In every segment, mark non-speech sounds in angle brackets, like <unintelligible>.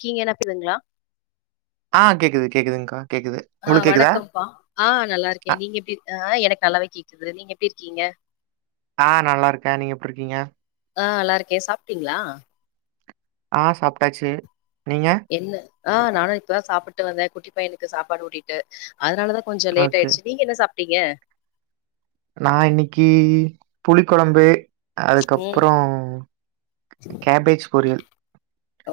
கீங்க என்ன <unintelligible> ஆ கேக்குது கேக்குதுங்க்கா கேக்குது ஆ உங்களுக்கு கேக்குதா? வணக்கம்ப்பா ஆ நல்லா இருக்கே அ நீங்க எப்டி இரு ஆ எனக்கு நல்லாவே கேக்குது நீங்க எப்டி இருக்கீங்க ஆ நல்லாருக்கே நீங்க எப்ரு இருக்கீங்க ஆ நல்லாருக்கே சாப்டீங்ளா ஆ சாப்டாச்சு நீங்க ஆ நானு இப்பதா சாப்பிட்டு வந்தே குட்டி பையனுக்கு சாப்பாடு ஊட்டிட்டு அதனாலதா கொஞ்சோ லேட் ஓகே. ஆயிடுச்சு நீங்க என்ன சாப்ட்டீங்க நா இன்னைக்கு புளி கொழம்பு ம் அதுக்கப்றோ கேபேஜ் பொரியல்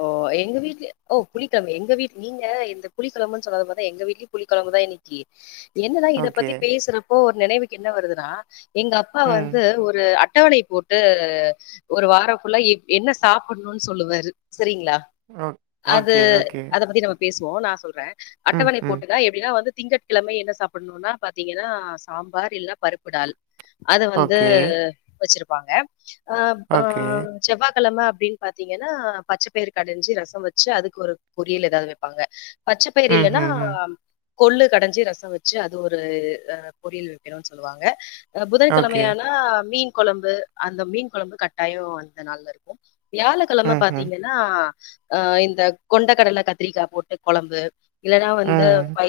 ஓ எங்வீட்ல ஓ புளிக்கொழம்பு எங்க வீ நீங்க இந்த புளிக்கொழம்புன் சொன்னத பாத்தா எங்க வீட்லயு புளி கொழம்பு தா இன்னைக் கு என்னதா இத ஓகே. பத்தி பேசுறப்போ ஒரு நினைவுக்கு என்ன வருதுனா எங்கப்பா ம். வந்து ஒரு அட்டவணை போட் டு ஒரு வாரோ ஃபுல்லா எ என்ன சாப்பண்ணுன் சொல்லுவாரு சரிங்ளா ஓ அது ஓகே, ஓகே. அத பத்தி நம்ம பேசுவோ நா சொல்றே ம், அட்டவணை ம். போட்டுனா எப்டினா வந்து திங்கட்கிழமை என்ன சாப்பண்ணுன்னா பாத்தீங்கன்னா சாம்பார் இல்னா பருப்புடால் அத வந்து ஓகே, வச்சிருப்பாங்க அ ஆ ஓகே. செவ்வாய்க்கிழம அப்டின் பாத்தீங்கன்னா பச்சப்பயிர் கடஞ்சு ரசோ வச்சு அதுக்கு ஒரு பொறியல் ஏதாவ்து வெப்பாங்க பச்சப்பயிர் ம், இல்லன்னா ம், ம். கொள்ளு கடைஞ்சு ரசோ வச்சு அது ஒரு அ பொரியல் வைக்கணுன் சொல்லுவாங்க அ புதன் ஓகே. கெழமயானா மீன் கொழம்பு அந்த மீன் கொழம்பு கட்டாயோ அந்த நாள்ல இருக்கு வியாழக்கெழம ம், பாத் ம். னா அ இந்த கொண்டக்கடல கத்திரிக்கா போட்டு கொழம்பு இல்லனா வந்து ம். பை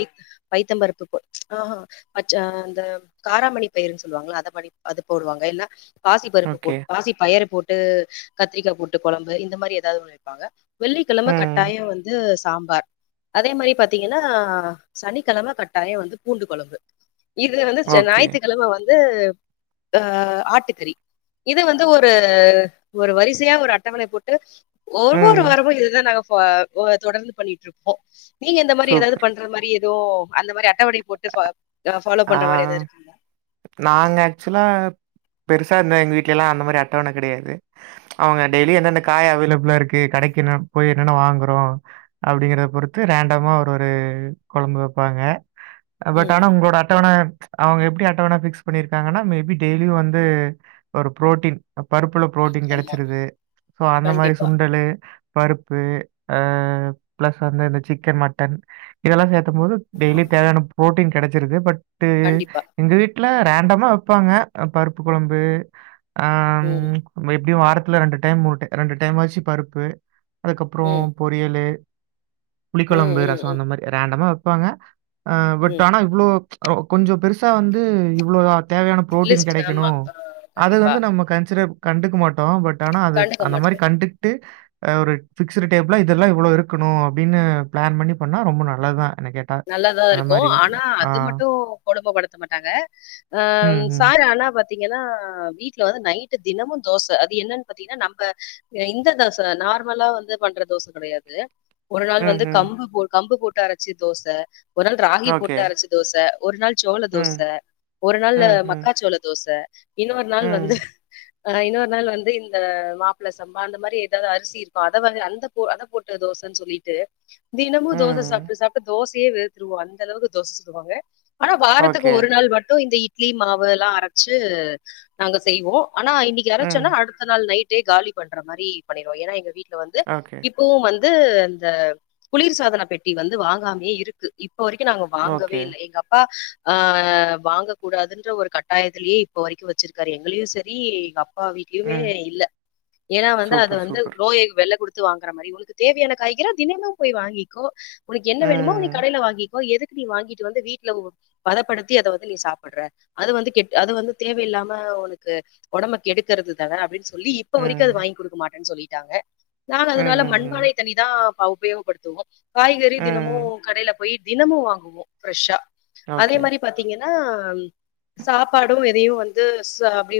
பைத்தம் பருப்பு போ ஆஹ்ஹா அச் அந்த காராமணி பயிறுன் சொல்வாங்ள அத பண்ணி அது போடுவாங்க இல்னா பாசிப்பருப்பு ஓகே. போட்டு பாசி பயறு போட்டு கத்திரிக்கா போட்டு கொழம்பு இந்த மாரி ஏதாவ்து ஒண்ணு வெப்பாங்க வெள்ளிக்கிழம ம். கட்டாயோ வந்து சாம்பார் அதே மாரி பாத்தீங்கன்னா சனிக்கிழம கட்டாயோ வந்து பூண்டு கொழம்பு இதுல வந்து ஓகே. ஞாயித்துக்கிழம வந்து அ ஆட்டுக்கறி இத வந்து ஒரு ஒரு வரிசையா ஒரு அட்டவணை போட்டு ஒவ்வொரு ம். வாரமு இதுதா நாங்க ஃபா தொடர்ந்து பண்ணிட்ருப்போ நீங்க இந்த மாரி ஏதாவ்து சூப்பர். பண் அந்த மாரி எதோ அந்த மாரி அட்டவணை போட்டு ப ஃபாலோ ஆ பண்ற மாரி எதா இருக்குங்ளா நாங்க ஆக்சுவலா பெருசா ந்தா எங்க வீட்லலா அந்த மாரி அட்டவண கெடையாது அவ்ங்க டெய்லியு எந்தெந்த காய் அவைலப்ளா இருக்கு கடைக்கு நா போய் என்னென்ன வாங்குறோ அப்டிங்கறத பொறுத்து ரேண்டமா ஒரு ஒரு கொழம்பு வெப்பாங்க பட் ம் ஆனா ம். உங்களோட அட் டவண அவ்ங்க எப்டி அட்டவண ஃபிக்ஸ் பண்ணிருக்காங்கன்னா மேபி டெய்லியு வந்து ஒரு புரோட்டீன் பருப்புல புரோட்டீன் ஆமா கெடைச்சிருது சோ அந்த மாரி கண்டிப்பா சுண்டலு பருப்பு அ பிளஸ் வந்து இந்த சிக்கன் மட்டன் இதெல்லா சே த்தும் போது டெய்லி தேவையான ப்ரோட்டீன் கெடைச்சிருது பட்டு கண்டிப்பா எங்க வீட்ல ரேண்டமா வெப்பாங்க பருப்பு குழம்பு சேரி நம்ம எப்டியு வாரத்துல ரெண்டு டைம் மூணு டை ரெண்டு டைம் ஆச்சி பருப்பு அதுக்கப்றோ ம் பொரியலு ம் புளிக்கொழம்பு ம் ரசோ ம் அந்த மாதிரி ரேண்டமா வப்பாங்க பட் ம் ஆனா இவ்ளோ கொஞ்சோ பெருசா வந்து இவ்ளோ தேவயான புரோட்டீன் லிஸ்ட் கெடக்கணு ஆமா ஆ, அது கண்டிப்பா வந்து நம்ம கன்சிடர் கண்டுக்க மாட்டோம் பட் ஆனா அது கண்டுக்க அந்த மாதிரி மாட்டோம் கண்டுட்டு ஒரு ஃபிக்ஸு டேப்லாம் இதெல்லாம் இவ்ளோ இருக்கணு அப்டின்னு ப்ளான் பண்ணி பண்ணா ரொம்ப நல்லது தா என கேட்டா அந்த நல்லாதாருக்கும் மாரி ஆனா ஆ. அது மட்டும் இப்போ கொடும படுத்த மாட்டாங்க ஆ ம், ம். சாரனா பா த்தீங்கன்னா வீட்ல வந்து நைட்டு தினமும் தோச அது என்னன்னு பாத்தீங்கன்னா நம்ம இந்த தோச நார்மலா வந்து பண்ற தோச கெடையாது ஒரு நாள் வந்து ம்ஹ்ம். கம்பு போ கம்பு போட்டு அரச்சு தோச ஒரு நாள் ராகி ஓகே. போட்டு அரச்சு தோச ஒரு நாள் சோள தோச ம். ஒரு நாள் ம்ஹ்ம். மக்கா சோள தோச இன்னொரு ம். நாள் வந்து ம். ஆ இன்னொரு நாள் வந்து இந்த மாப்ள சம்பா அந்த மாதிரி ஏதாவது அரிசிருக்கு அத வந்து அத போட்டு தோன்னு சொல்லி ட்டு தினமு தோச ம் சாப்ட்டு சாப்ட்டு தோசயே வெறுத்துருவோ அந்த அளவுக்கு தோச சுடுவாங்க ஆ வாரத்துக்கு ஓகே. ஒரு நாள் மட்டும் இந்த இட்லி மாவு எல்லா அரச்சு நாங்க செய்வோ ஆனா இன்னக்கி ம். அரச்சோன்னா அடுத்த நாள் நைட்டே காலி பண்ற மாரி பண்ணிருவோ ஏன்னா எங்க வீட்ல வந்து ஓகே. இப் பவும் வந்து இந்த குளிர் சாதன பெட்டி வந்து வாங்காமே இருக்கு இப்ப வரைக்கும் நாங்க ஓகே. வாங்கவே இல்ல எங்க அப்பா ஆ வாங்க கூடாதுன்ற ஒரு கட்டாயத்திலேயே இப்ப வரைக்கு வச்சிருக்காரு எங்களயு செரி எங்அப் பா வீட்லயுமே ம். இல்ல ஏன்னா வந்து அது சூப்பர், வந்து சூப்பர். நோய் வெல குடுத்து தத்து வாங்குற மாரி உனக்கு தேவையான காய்கறி தினமும் போய் வாங்கிக்கோ உனக்கு என்ன வேணுமோ நீ ம். கடைல வாங்கிக்கோ எதுக் தீ வாங்கிட்டு வந்து வீட்ல பதப்படுத்தி அத வந்து நீ சாப்டுற அது வந்து கெட் அது வந்து தேவயில்லாம உனக்கு ஒடம்ப கெடுக்கிறது தான அப்டின்னு சொல் சொல்லி இப்ப வரைக்கு ம். அது வாங்கி கொடுக்க மாட்டேன்னு சொல்லிட்டாங்க நானு ம். அதனால ம். மண்பானை தண்ணி தா உபயோகப்படுத்துவோ காய்கறி ம். தினமும் கடைல போய் தினமும் வாங்குவோம் ப்ரெஷ்ஷா அதே ஓகே. மாரி பாத்தீங்கன்னா சாப்பாடும் எதையும் வந்து ச அப்டி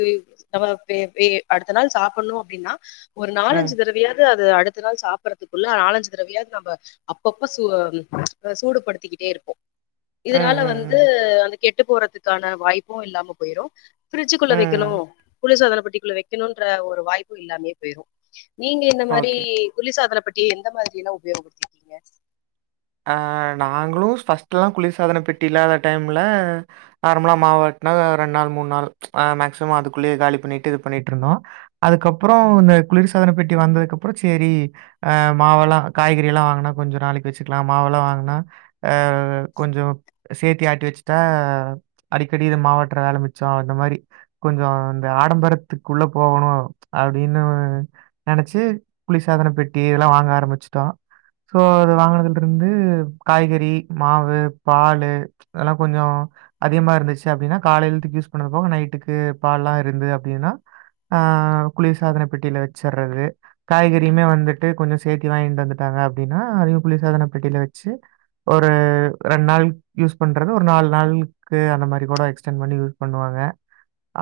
நம்ம அப்டிப்டியே அடுத்த நாள் சாப்பிட்ணு அப்டின்னா ஒரு நாலஞ்சு ம். தடவையாது அது அடுத்த நாள் சாப்பறதுக்குள்ள நாலஞ்சு தடவையாவது நம்ப அப்போ ரொம்ப சு சூடுபடுத்திக்கிட்டே இருப்போம் ம். இதுனால வந்து ம். கெட்டு போறதுக்கான வாய்ப்பும் இல்லாம போயிரும் பிரிட்ஜுகுள்ள ம். வெக்கணு ம். குளிர் சாதன பெட்டிக்குள்ள வெக்கணும் கேணும்ன்ற ஒரு வாய்ப்பு இல்லாமே போயிரும் நீங்க இந்த மாரி ஓகே. குளிர் சாதன பெட்டி எந்த மாதிரி யெல்லா உபயோகப்படுத்தருக்கீங்க ஆ நாங்களு ஃபர்ஸ்ட்டெலா குளிர்சாதன பெட்டி இல்லாத டைம்ல நார்மலா மாவாட்டுனா ரெண்டு நாள் மூணு நாள் அ மேக்சிமம் அதுக்குள்ளே காலி பண்ணிட்டு இது பண்ணிட்டு ருந்தோம் அதுக்கப்றோ இந்த குளிர் சாதன பெட்டி வந்ததுக்கு அப்றோ செரி ஆ மாவெல்லா காய்கறி எல்லா வாங்குனா கொஞ்ச நாளைக்கு வெச்சுக்கலா மாவெல்லா வாங்குனா ஆ கொஞ்சோ சேத்தி ஆட்டி வெச்சுட்டா அடிக்கடி இந்த மாவாட்ற வேல மிச்சோ அந்த மாரி கொஞ்சோ இந்த ஆடம்பரத்துக்குள்ள போகணு அப்டின்னு நெனச்சு குளிர் சாதன பெட்டி இதெல்லாம் வாங்க ஆரம்பிச்சிட்டோ சோ அது வாங்குனது இருந்து காய்கறி மாவு பாலு அதெல்லா கொஞ்சோ அதிகமா இருந்துச்சு அப்டின்னா காலையிழுத்துக்கு யூஸ் பண்ணது போக நைட்டுக்கு பால்லாயிருந்து அப்டின்னா ஆ குளிர் சாதன பெட்டில வெச்சிர்றது காய்கறியுமே வந்துட்டு கொஞ்சோ சேத்தி வாங்கிட்டு வந்துட்டாங்க அப்டின்னா அதையு குளிர் சாதன பெட்டில வெச்சு ஒரு ரெண்டு நாள் யூஸ் பண்றது ஒரு நாலு நாள்க்கு அந்த மாரி கூட எக்ஸ்டன்டு பண்ணி யூ பண்ணுவாங்க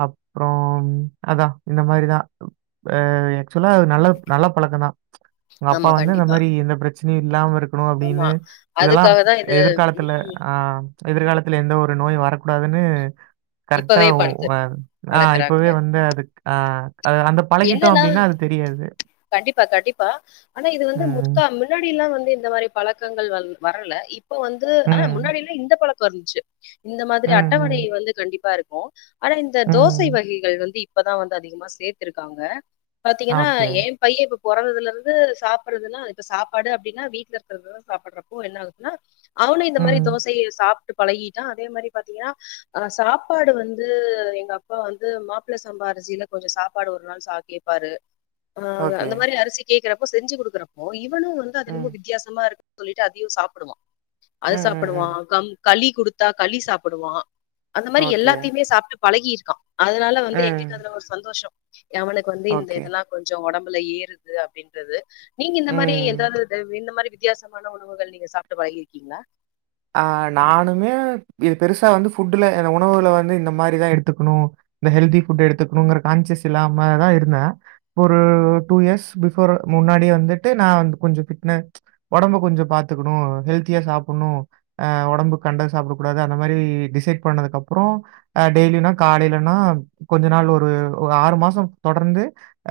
அப்றோம் அதா இந்த மாரி‌ தா ப் அ ஆக்சுவலா அது நல்லப் நல்ல பழக்கந்தா. உங்க அப்பா ஆமா வந்து இந்த கண்டிப்பா மாரி எந்த பிரச்சினியு இல்லாம இருக் னு அப்டினு ஆமா இதெல்லா அதுக்காக தான் இது எதிர்காலத்த ல ம் அம் எதிர்காலத்துல எந்த ஒரு நோயு வரக்கூடாதுன்னு கரெக்டா இப்பவே உ படுத்து அ ஆ வளர்க்குறாங்க இப்பவே வந்த அதுக்கு ஆ க் அது அந்தப் என்னன்னா கண்டிப்பா கண்டிப்பா ஆனா இது வந்து ம். முத்தா மில் முன்னாடி எல்லா வந்து இந்த மாரி பழக்கங்கள் வல் வரல இப்ப வந்து ஆனா ம். முன்னாடி எல்லா இந்த பழக்கோ இர்ந்ச்சு. இந்த மாதிரி ம். அட்டவணை ம். வந்து கண்டிப்பா இருக்கு ஆனா இந்த தோசை ம். வகைகள் வந்து இப் பதா வந்து அதிகமா சேத்துருக்காங்க பாத்தீங்கன்னா ஓகே. ஏ பைய இப்ப பொறந்ததுல இருந்து சாப்பறதுல்லா இப்ப சாப்பாடு அப்டினா வீட்ல இருக்கற்து <unintelligible> சாப்பட்றப்போ என்ன ஆகுதுன்னா அவனு இந்த மாரி ம். தோசை சாப்ட்டு பழகிட்டா அதே மாரி பாத்தீங்கனா ஆ சாப்பாடு வந்து எங்க அப்பா வந்து மாப்ள சம்பா அரிசில கொஞ்சோ சா ப்பாடு ஒரு நாள் சா கேப்பாரு அ ஓகே. அந்த மாரி அரிசி கேக்குறப்போ செஞ்சு குடுக்குறப்போ இவனு வந் து அது என்மோ ம். வித்தியாசமா இருக் சொல்லிட்டு அதையு சாப்புடுவா அத ம். ம். சாப்புடுவா ம். கம் களி குடுத்தா களி சாப்புடுவா அந்த மாரி ஓகே. எல்லாத்தைமே சாப்ட்டு பழகிருக்கா. அதனால வந்து ம். எங்குள்க்கு அதுல ஒரு சந்தோஷோ எவனுக்கு வந்து இந்த ஓகே. இதுல்லா கொஞ்சொ ஒடம்புல ஏறுது அப்டின்றது நீங்க இந்த மாரி ம். எதாது துவ் இந்த மாரி வித் தியாசமான உணவுகள் நீங்க சாப்ட்டு பழகிருக்கிங்ளா? ஆ நானுமே இது பெருசா வந்து ஃபுட்டுல என உணவுல வந்து இந்த மாரிதா எடுத்துக்குணு இந்த ஹெல்த்தி ஃபுட்டு எடுத்துக்குணுங்கற கான்சியஸ் இல்லாமதா இருந்தே. ஒரு டூ இயர்ஸ் பிஃபோர் முன்னாடியே வந்துட்டு நா வந்து கொஞ்சோ ஃபிட்ன ஒடம்ப கொஞ்சோ பாத்துக்குணு ஹெல்த்தியா சாப்புன்னு. அ ஒடம்புக் கண்டத சாப்படக் கூடாது அந்த மாரி டிசைட் பண்ணதுக்கப்புறோ அ டெய்லியுனா காலைலன்னா கொஞ்ச நாள் ஒரு ஒரு ஆறு மாசோ தொடர்ந்து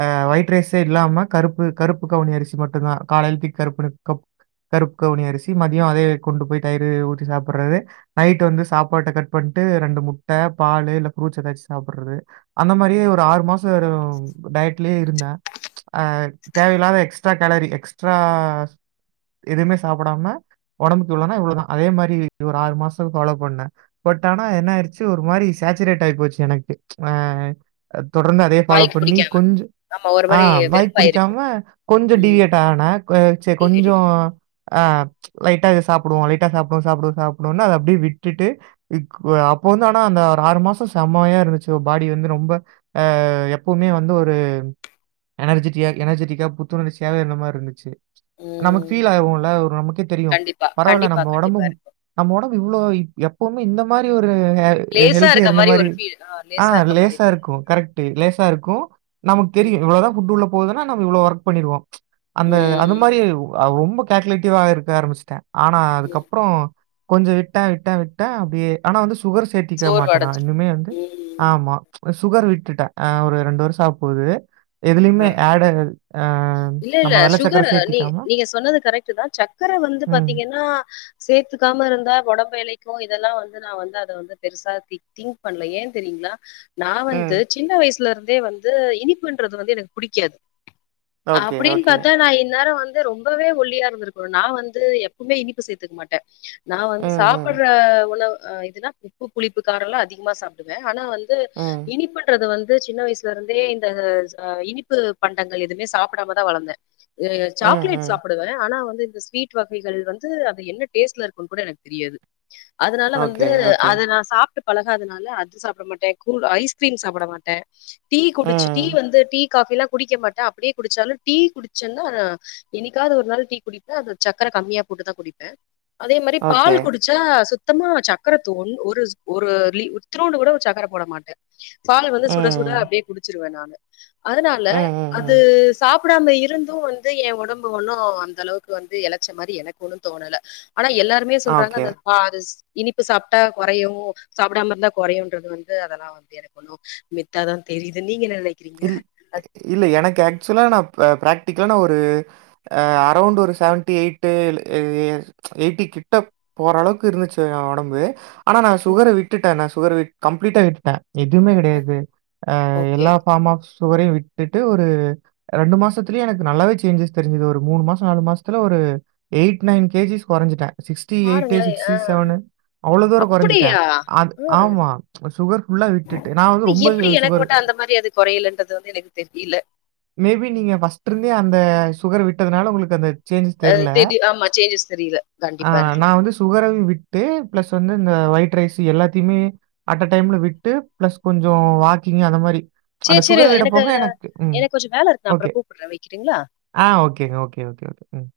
அ ஒயிட் ரைஸே இல்லாம கருப்பு கருப்பு கவுனி அரிசி மட்டுந்தா காலைல்த்திக் கருப்புனுக் கப் க் க் கருப் கவுனி அரிசி மதியோ அதயே கொண்டு போய் தயிரு ஊத்தி சாப்பட்றது. நைட்டு வந்து சாப்பாட்ட கட் பண்ட்டு ரெண்டு முட்ட பாலு இல்ல ஃப்ரூட்ஸ் எதாச்சு சாப்பட்றது. அந்த மாரியே ஒரு ஆறு மாசோ வெறு டயட்லியே இருந்தே. அ தேவையில்லாத எக்ஸ்ட்ரா கேலரி எக்ஸ்ட்ராஸ் எதுமே சாப்படாம ஒடம்புக்கு இவ்ளனா இவ்ளதா அதே மாரி ஒரு ஆறு மாசோ ஃபாலோ பண்ணே. பட் ஆனா என்ன ஆயிர்ச்சு ஒரு மாரி சாச்சுரேட் ஆயி போச்சு எனக்கு அ அ தொடர்ந்து அதயே ஃபாலோ வாய்க்கு பண்ணி பிடிக்காம. கொஞ்ச ஆமா ஒரு ஆ மாரி வாய்க் வெறுப்பாயிருக்கு. புடிக்காம கொஞ்சோ ம். டீவியேட் ஆனே க் ஏ சே கொஞ்சோ டீஹைட்ரேட்டட். ஆ லைட்டா இத சாப்புடுவோ லைட்டா சாப்புடுவோ சாப்புடுவோ சாப்புடுவன்னு அத அப்டியே விட்டுட்டு இக்வ அப்ப வந்து ஆனா அந்த ஒரு ஆறு மாசோ செம்மையா இருந்துச்சு பாடி வந்து ரொம்ப அ எப்புமே வந்து ஒரு எனர்ஜிட்டியா எனர்ஜிட்டிக்கா புத்துணர்ச்சியாவே இருந்த மார்ருந்துச்சு. நமக்கு ம். ஃபீல் ஆகவுல்ல ஒரு நமக்கே தெரியு கண்டிப்பா, பரவால்ல கண்டிப்பா, நம் கண்டிப்பா இருக்கும். நம்ம ஒடம்பு இவ்ளோ இப் எப்புமே இந்த மாரி ஒரு ஹே அ லேசா ஹெல்த்தியா இருக்க இருந்த மாரி ஒரு ஃபீல். ஆ இருக்க மாரி லேசா இருக்கும். இருக்கு கரெக்ட்டு லேசா இருக்கு நமக் தெரியு ம். இவ்ளதா ஃபுட்டு உள்ள போதுனா நம்ம இவ்ளோ ஒர்க் பண்ணிருவோ அந்த அந்த ம். மாரியே உ அ ரொம்ப கேல்க்குலேட்டிவ்வா இருக்க ஆரமிச்சிட்டே ஆனா அது க்கப்புறோ கொஞ்சோ விட்டே விட்டே விட்டே அப்டியே ஆனா வந்து சுகர் சேத்திக்கவே மாட்டே நா சோர்வடஞ்சிரும். இன்னுமே வந்து ம். ஆமா சுகர் விட்டுட்டே அ ஒரு ரெண்டு வருஷோ ஆவ்ப்போது. ஆ. எதுலயுமே ஆட் ஆகாது அ இல்ல, இல்ல. நம்ம வெள்ள சக்கர சுகர் சேத்திக்காம சக்கர வந்து பாத்தீங்கன்னா சேத்துக்காம இருந்தா ஒடம்பு எலைக்கு இதல்லா வந்து நா வந்து அத வந்து து பெருசா தி திங்க் பண்ல ஏ தெரியுங்களா நா ம் வந்து சின்ன வயசுல இருந்தே வந்து இனிப்புன்றது வந்து எனக்கு புடிக்காது ஓகே அப்டின் ஓகே பாத்தா நா இந்நேரோ வந் து ரொம்பவே ஒல்லியா இருந்திருக்கணு நா வந்து எப்பமே இனிப்பு சேத்துக்க மாட்டே நா வந்து ம் ம் சாப்பற்ற உணவு இதுனா உப்பு புளிப்பு காரோல்லா அதிகமா சாப்டுவே ஆனா வந் து ம் இனிப்புன்றது வந்து சின்ன வயசுல இருந்தே இந்த ச இனிப் பு பண்டங்கள் எதுமே சாப்டாமதா வளந்தே இது ம் சாக்லேட் ம் சாப் டுவே ஆனா வந்து இந்த ஸ்வீட் வகைகள் வந்து அது என்ன டேஸ்ட்ல இருக்குன் கூட எனக் தெரியாது அதுனால வந்து ஓகே ஓகே அத நா சாப் ட்டு பழகாதனால அது சாப்ட மாட்டே கூல் ஐஸ்கிரீம் சாப்பட மாட்டே டீ குடுச்சு டீ ம் வந்து டீ காஃபில்லா குடிக்க மாட்டே அப்டியே குடுச்சாலு டீ குடுச்சன்னா என்னைக்காவது ஒரு நாள் டீ குடிப்பே அதுல சக்கர கம்மியா போட்டுதா குடிப்பே அதே மாரி பால் ஓகே குடு ச்சா சுத்தமா சக்கர தோண் ஒரு ஒரு லீ இத்துனூண்டு கூட ஒரு சக்கர போட மாட்டே பால வந்து சுட சுட ம் அப்டியே குடுச்சுருவே நானு அதுனால ம், ம், அது ம். சாப் சாப்டாம இருந்து வந்து எ ஒடம்பு ஒண்ணு அந்த அளவுக்கு வந்து எளச்ச மாரி எனக்கு ஒன்னு தோணல ஆனா எல்லாருமே ஆ சொல்றாங்க ஓகே. அந்த ஆ அது இனிப்பு சாப்ட்டா கொறையு சாப்டாம இருந்தா கொறையுன்றது வந்து அதல்லா வந்து எனக்கு ஒண்ணு வித்தா தா தெரியுது நீங்க என்ன நெனைக்கறீங்க இல் இல்ல எனக்கு ஆக்சுவலா நா ப ப்ராக்டிக்கலா நா ஒரு அ அரோண்ட்டு ஒரு சவன்டி ஏய்ட்டு இல்ல எ எ ஏய்ட்டி கிட்ட போறளவுக் இருந்துச்சு எ ஒடம்பு ஆனா நா சுகர விட்டுட்டே நா சுகர கம்ப்ளீட்டா விட்டுட்டே எதுமே கெடயாது ஆ ஓகே எல்லா ஆமா சுகரயு விட்டுட்டு ஒரு ரெண்டு மாசத்துலயே எனக்கு நல்லாவே சேஞ்சஸ் தெருஞ்சது ஒரு மூணு மாசோ நாலு மாசத்துல ஒரு ஏய்ட் நைன் கேஜிஸ் கொறஞ்சுட்டே சிக்ஸ்டி ஏய்ட்டு பாருங்களே ஆ சிக்ஸ்டி சவனு அவ்ளோ தூரொ கொறஞ்சுட்டே அப்படியா அ ம் ஆமா சுகர் ஃபுல்லா விட்டுட்டு நா வந்து ரொம்ப சுகரு கொறைலன்றது வந்து எனக்கு தெரியல மேபி நீங்க ஃபர்ஸ்ட்ருந்தே அந்த சுகர விட்டதுனால ஒங்களுக்கு அந்த சேஞ்சஸ் அ தெர்ல தெரி ஆமா சேஞ்சஸ் தெரியல ஆ கண்டிப்பா நா இருக்கலாம் வந்து சுகர விட் டு பிளஸ் வந்து இந்த ஒயிட் ரைஸ் எல்லாத்தயுமே அட்ட டைம்ல விட்டு பிளஸ் கொஞ்சோ வாக்கிங் அந்த மாரி. அந்த சேர் சேர் சுகர விட எனக்கு போக ம். எனக்கு கொஞ்சோ வேல இருக்கு நா ஓகே. அப்றௌ கூப்பரே வக்கிறீங்களா ஆ ஓகேங்க ஓகே ஓகே ஓகே ம்